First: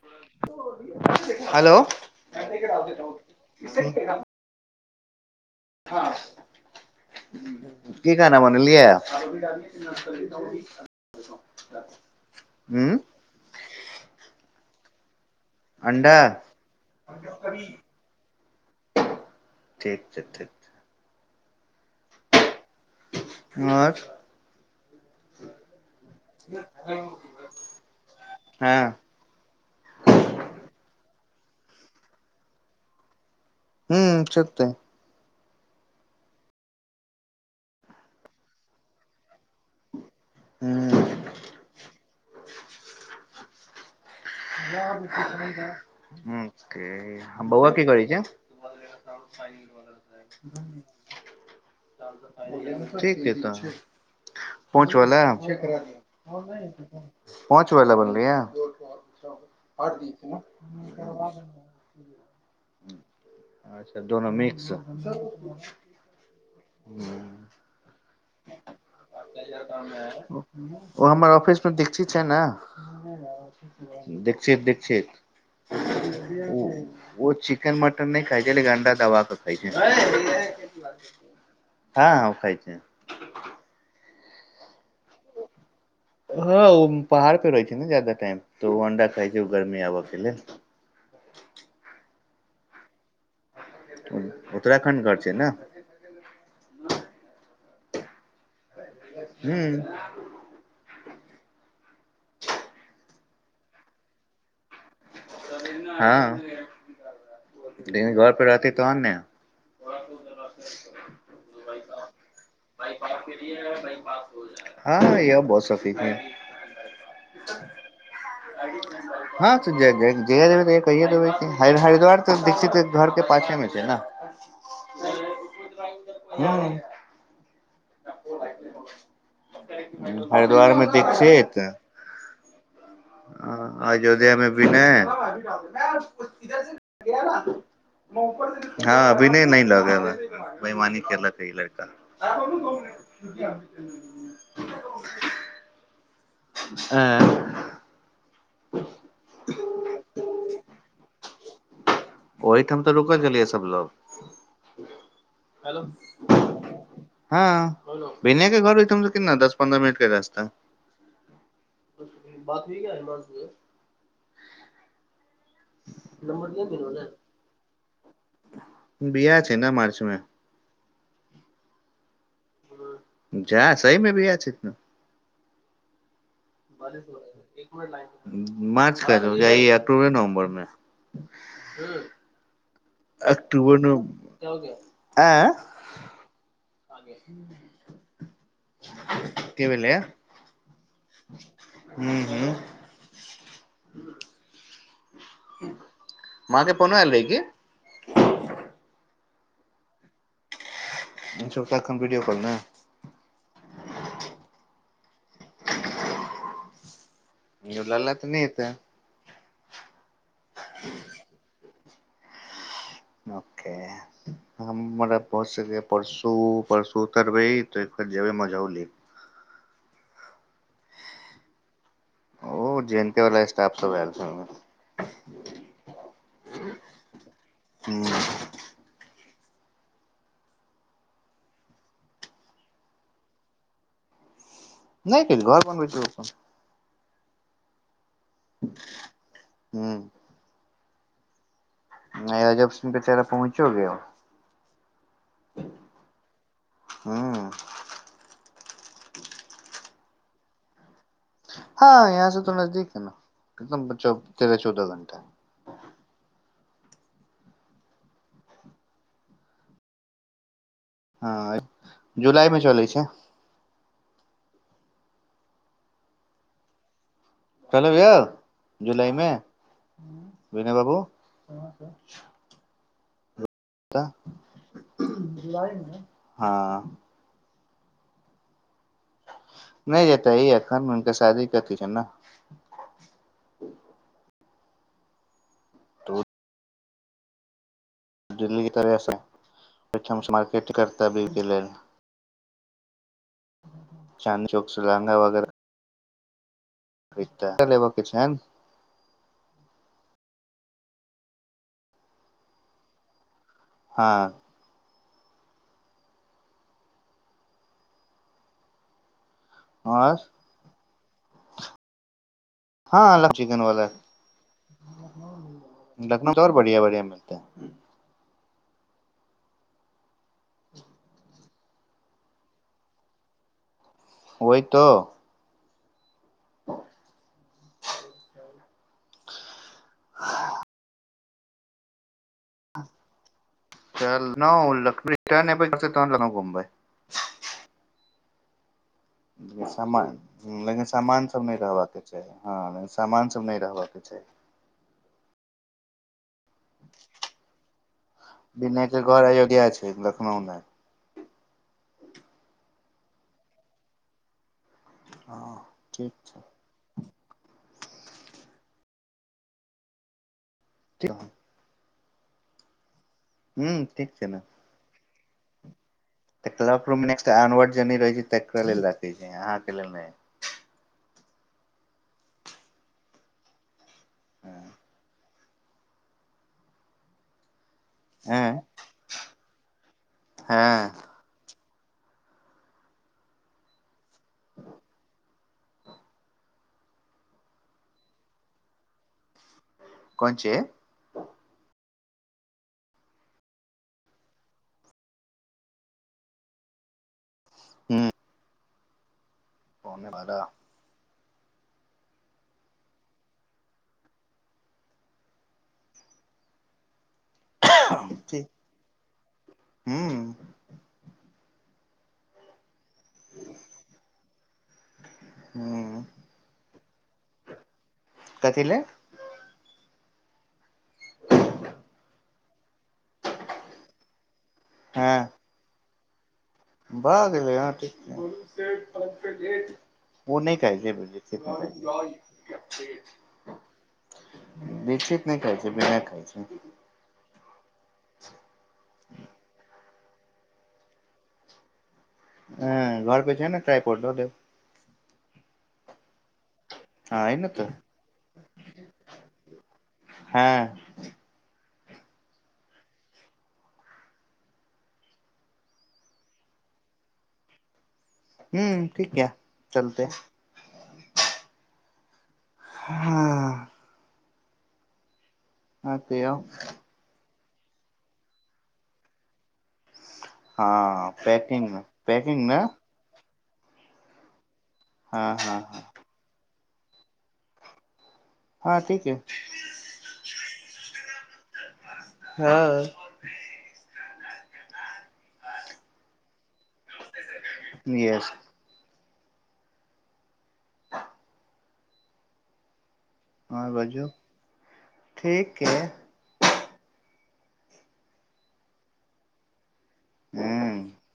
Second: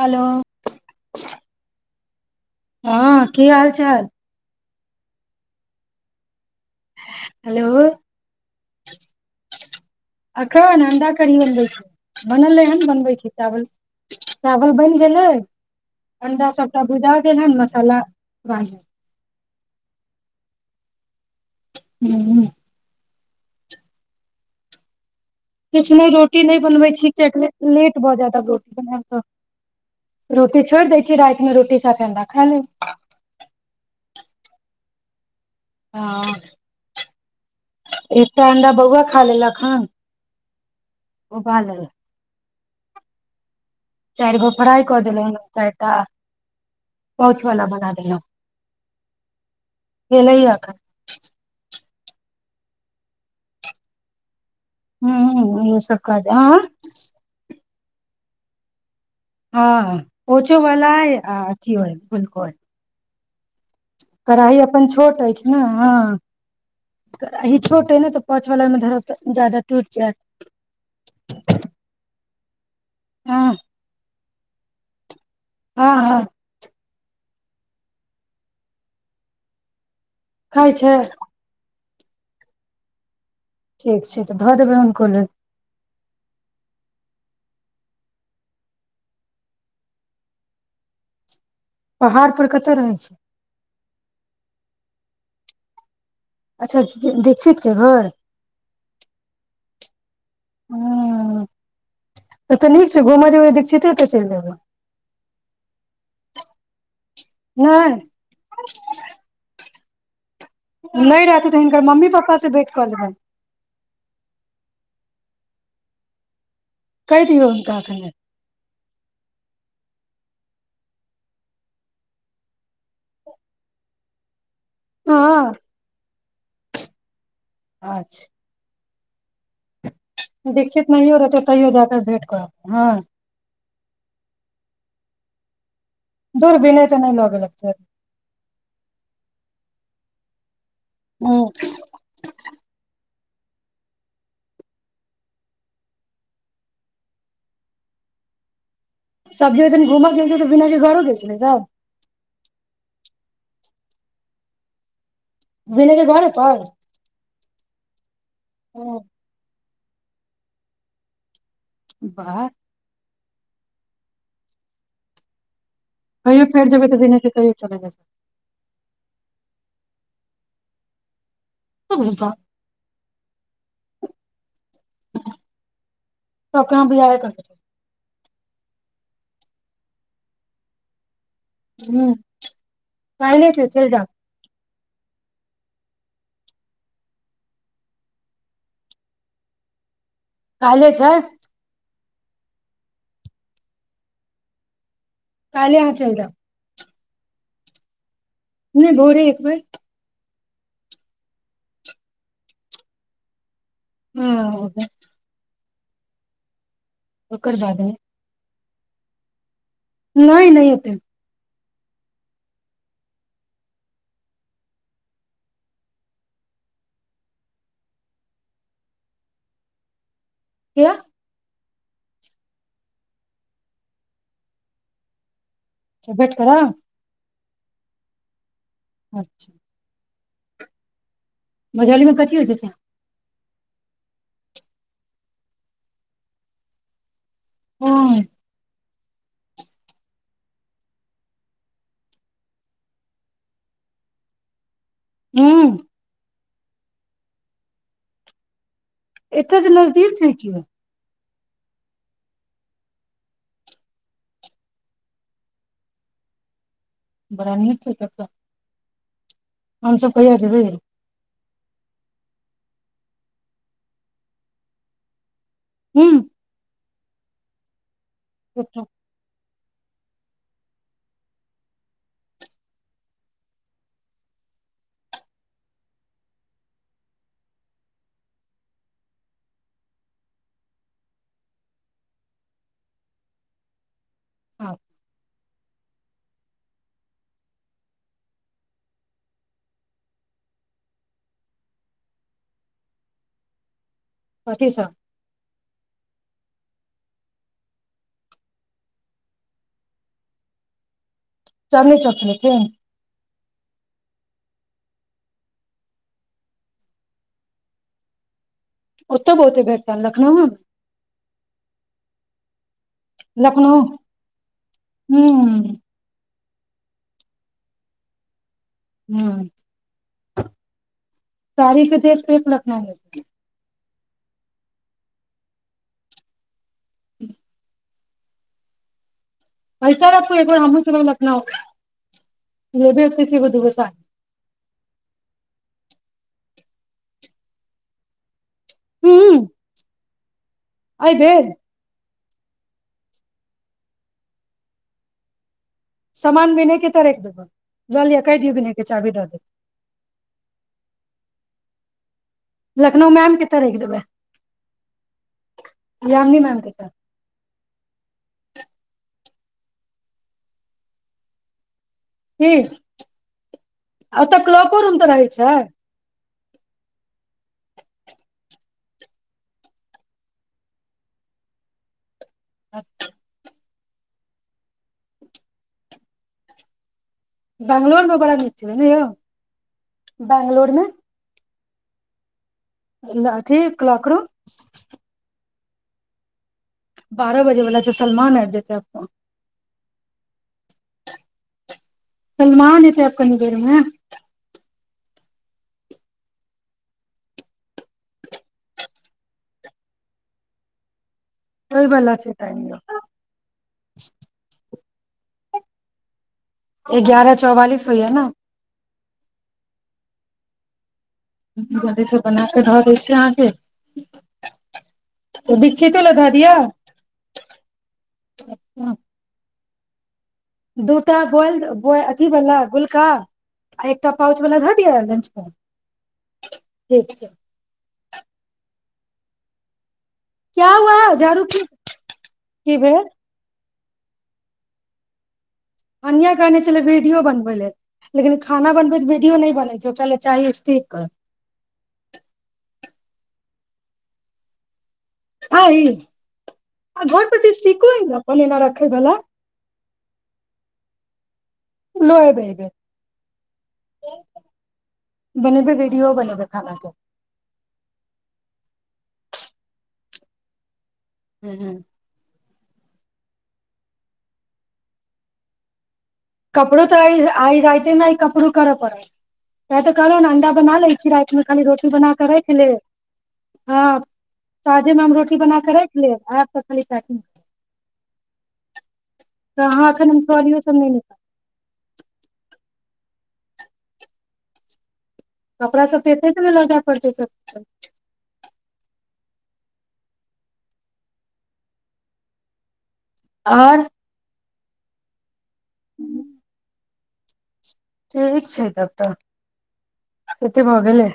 Hello hello हँ की हाल चाल [unintelligible] हँ की खाना बन सुनलियै एखन अण्डा कड़ी बनबै छी बनल हन उ ने बनबै छी चावल चावल कि भेलै अंडा अण्डा सभटा बुझा गेल हन मसाला बा ठीक छै ठीक छै। हू आओर किछु नहि रोटी नहि बनबै छी कियक लेट भऽ जायत हँ रोटी बना कऽ रोटी छोड़ि दै छी राति रोटी साथे अंडा खा लेब हुँ सत्ये हँ एकटा अणडा बहुुआ खालेलक हँ ओ वाल फ्राई कऽ देलहुँ चारि टा हुँ ओ पाउच वाला बौआ की बना करै देलहुँ छै भेलैये अखन ठीक छै तऽ पहुंचगेला हूँ हूँ इहे सब काज अहाँ पहुंच तोरेला बनलय या हँ पोचो भला ह आ अची बुलको अच्छा दोनो कराही मिक्स अपन छोट अछि ने हँ एहि छोट अछि ने तऽ पाँच वला मे धरब तऽ ज्यादा टूटि जायत ओ हमर ऑफिस मे देखथिन छै ने हँ देख सिर्फ दीक्षित हँ हँ हुँ ओ चिकेन मटन नहि खाइ छै गन्दा दवा द खाइ छै खाइ छै हँ ओ खााय छै ठीक छै तऽ धऽ देब हुनको लय हँ ओ पहाड़ पे रहै छै ने जाादा टाइम तऽ ओ अंडा खाइ छै गर्मी आबय के लेल पहाड़ पर कतय रहै छै उत्तराखण्ड घर छै ने अच्छा दीक्षित जे घर हू ह तऽ नीक छै घूमय जेबै दीक्षिते तऽ चलि अयबै हँ लेकिन नहि घर परे रहती तहन ने नहि रहतै तऽ हिनकर मम्मी पप्पास से भेंट कऽ लेबनि हँ य बस सफीकें कइह दियो हुनका एखने हँ तजेबै जहिया जेबै तहिया तऽ कहिए देबै हर हरि हँ [unintelligible] हुँ लाग अच्छा [unintelligible] हरिद्वार मे दीक्षित नहियो रहतै दिक्षित तैयो जाकऽ भेंट करब हँ अयोध्या मे बिनय आजहि [unintelligible] दूर विनय तऽ नहि लोगे लग छै हँ विनय लगे नहि [inaudible] बइमानी केलक अ ई लड़का सु [inaudible] ऐं बझ जाउ ओहिठाम तऽ रुकल छलियै सबलोग हेलो बिना के घरे पर हँ बोलो विनय के घर ओय ठिम से कितना दस पन्द्रह मिनट के रस्ता वाह बात होइय अजमान कहियो फेर जेबै तऽ बिने त कहियौ चलय लै संगे बपा [unintelligible] जा सहीमे बियाह छै तऽ सब काम बरे बुझाबे ब करतै एक मिनट लाइन मार्च कतऽ जाय ये अक्टूबरे नवम्बर मे हुँ काल्हि छै अक्टूबर चलि ने जाउ ऐं कि भेलै ये काहिले छै हूं हूं काहिले अहाँ चलि जाउ के फोनो एल रहै कि नहि भोरे एक बेर इस वीडियो कॉल ने हँ ओकर बाद लला तऽ नहि एतै नहि नहि एतै ओ हमरा पहुच स परसू परसू उतरबै तऽ एकर जेबै मझौली किये ओ जे एन के वला स्टाफ सब एल छै ओहिमे वेट करब हूँ अच्छा मझौलीमे कथी होइ छै से नहि किछ घर मे बैसबै अपन हँ हूँ नहि अजब सिंह बेचारा पहुँचो गेल हूँ ह्म एतऽ से नजदीक छै की ओ हँ यहाँ से तो नजदीक है ने एक तेरह चौदह घंटा बड़ा नीक छै तब तऽ हम सब कहिया जेबै हँ जुलाईमे चलै छै हूँ चलब यौ जुलाई मे विनय बाबू हँ नहि जेतै ई एखन हुनका शादी के अथी छैन ने हँ तऽ दिल्लीे तरहसँ ठम सँ मारकेट करता ओहि के लेल चाँदी कथी चौक सब सुलाङंगा वगैरह एकटा लहंगा लेबऽ के छैन चाँदनी चौक सँ लेथिन हँ ओ ओतौ बहुते भेटतैन और लखनऊओमे हँ चिकन लखनउ वाला हूँ आओर बढ़िया बढ़िया मिलत अहाँ के हूँ सारी के देख लखनउ ओहि तो ह [inaudible] ह्म पैसा रखू तू एक बेर हमहुँ चुनैलै नक चल न रिटर्न तहन एम्हर घुमबै हूं सान लेकिन एहि सामान सब बेर नहि रहबाक के हँ सामान सब नहि रहबयके छै सामान विनय के एतऽ राखि देबै बुझलियै कहि दियौ विनय के चाभी घर दऽ देत अयोध्या छै लखनऊ मे लखनउमे मैम के एतऽ राखि देबै हँ ठीक यामनी छै मैम के एतऽ क [inaudible] कि ठीक छै अतऽ ने क्लॉको रूम तक छै तऽ clock room next onward journey रहैत छै तकरा लेल राखै छै अहाँके लेल नहि अच्छा [inaudible] बैंगलोरमे बड़ा नीक हँ छैलै ने यौ बैंगलोरमे हँ अथी क्लॉक रूम बारह बजै वला छै सलमान आबि जेतै अपन कोनची सलमान एतै आब कनि देेरमे हँ पौने बारह होइ बला छै टाइम यौ एगारह चौवालिस होइय ने ठीक हूँ जल्दी से बना कऽ धऽ दै छियै अहाँ के तऽ बिस्कीटे हूँ ले धऽ दिय कथी लेल दूटा बोल अथी बला गोल का एकटा पाउच वाला धऽ दिय हँ लंच पर भऽ गेलै हँ ठीक छै पर गेट ओ नहि क्या खाइ छै हुआ झाड़ू बिस्कीट की की भेल बिस्कीट नहि खाइ छै विनय खाइ कनियां छै कहने छेलै वीडियो बनबै ले लेकिन खाना बनबैत वीडियो नहि बनै छै कैले चाही स्टिकर ह घर पे छै ने राय पल दे [unintelligible] हँ ई आ हँ घर है ने प्रति तऽ ठीक कोनामे रखै बला हँ न बोलबै बनेबै बिडियो बनेबै खाना के ह्म ठीक ये चलतै हूँ हँ अहाँ के आउ कपड़ो तऽ आइ आइ रातिये नहि कपड़ू कर परत कहलु ने अंडा बना लैत छी हँ राति मे खाली पैकिंग रोटी बना कऽ पैकिंग राखि ने लेब हँ साझेमे हम हँ रोटी बना हँ के हँ राखि लेब अहाँ सभ खाली सा किन हँ ठीक ह [unintelligible] कहाँ एखन हम परले छेलियै नऽ हँ कपड़ा सब तऽ एतै सँ ने लऽ जे पड़तै सब येस हँ आओर बाजियौ ठीके ठीक छै तब तऽ कतेक भऽ गेलै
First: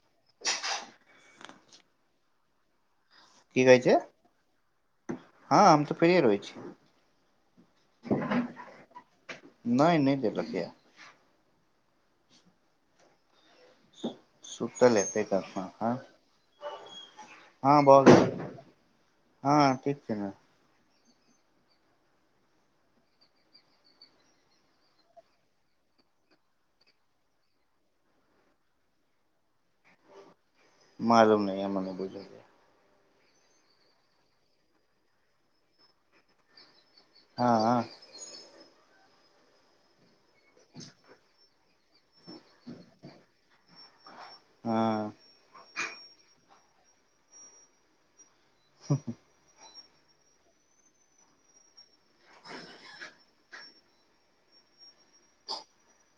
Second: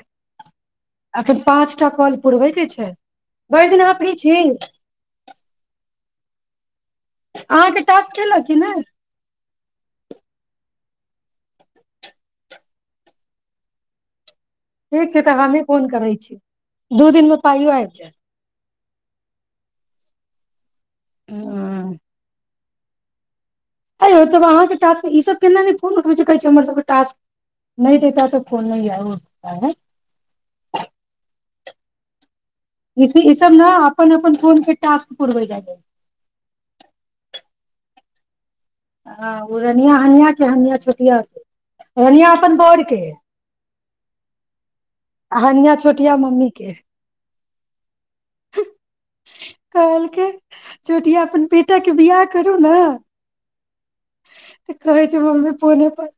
अखैन पाँच टा फल पुरबै के छै की भरि कहै दिन अहाँ फ्री छी छियै हँ हम तऽ फ्रीये रहै छी अहाँके टास्क केलक कि नहि नहि नहि देलक य सुतल ठीक छै हेतै तऽ हमही कखन फोन हँ करैत छी दू दिनमे पाइयो हँ आबि भऽ जायत गेल हँ ठीक छै ने हँ ऐं यौ तब अहाँके टास्क ई सभ केना नहि फोन उठबै छै कहै छै हमर सभके टास्क नहि दैते तऽ फोन नहि आएत आबौ मालूम नहि हमरा नहि बुझल ये इस ई सब ने अपन अपन फोन के टास्क पुरबै जाय ये हँ हँ उ रनियां अनियां रनियां छोटिया के रनियां अपन बरके हँ आ हनियां छोटिया मम्मी के हूँ हूँह कहलकै छोटिया अपन बी टेक के बियाह करू ने त कहै छै मम्मी पने पर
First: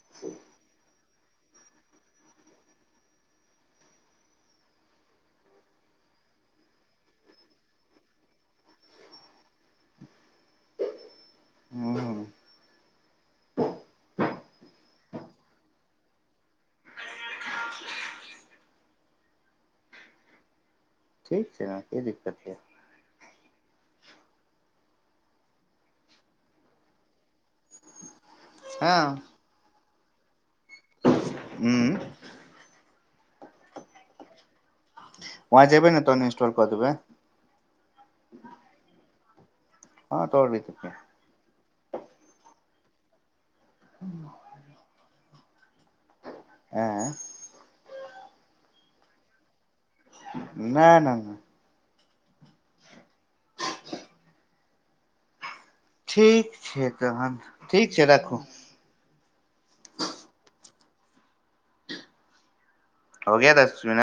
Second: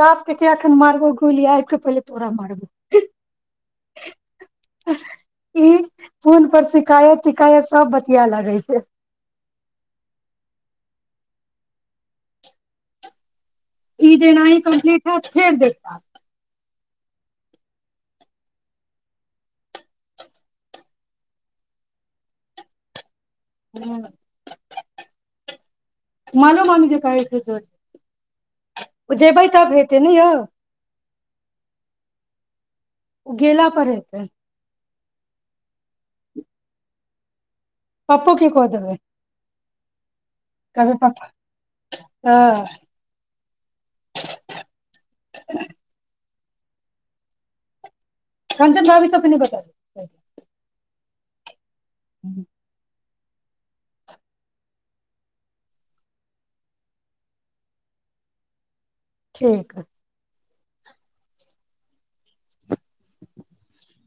तास क एखन मारबो कुल आरके पहिले तोरा मारबौ उं फोन पर शिकायत तिकायत सभ बतिया लागै छै हूँ ई जेनाही कम्प्लीट हैत फेर देत टास्क ठीक छै यहाँ की दिक्कत यऽ मामो मामी जे कहै छै से जेबइ तब हेत त नहि य ह्म ओगा पड़ैत वहाँ जेबै ने तोन इंस्टॉल कऽ देबै प्पू क कह देबै हँ तोर भी त हँ ह [unintelligible] आँ कञ्चन भाभी सब अपने बता द नहि नहि नहि ह्म ठीक छै तहन ठीक छै राखू ठीकीक ह हो गया दस बिना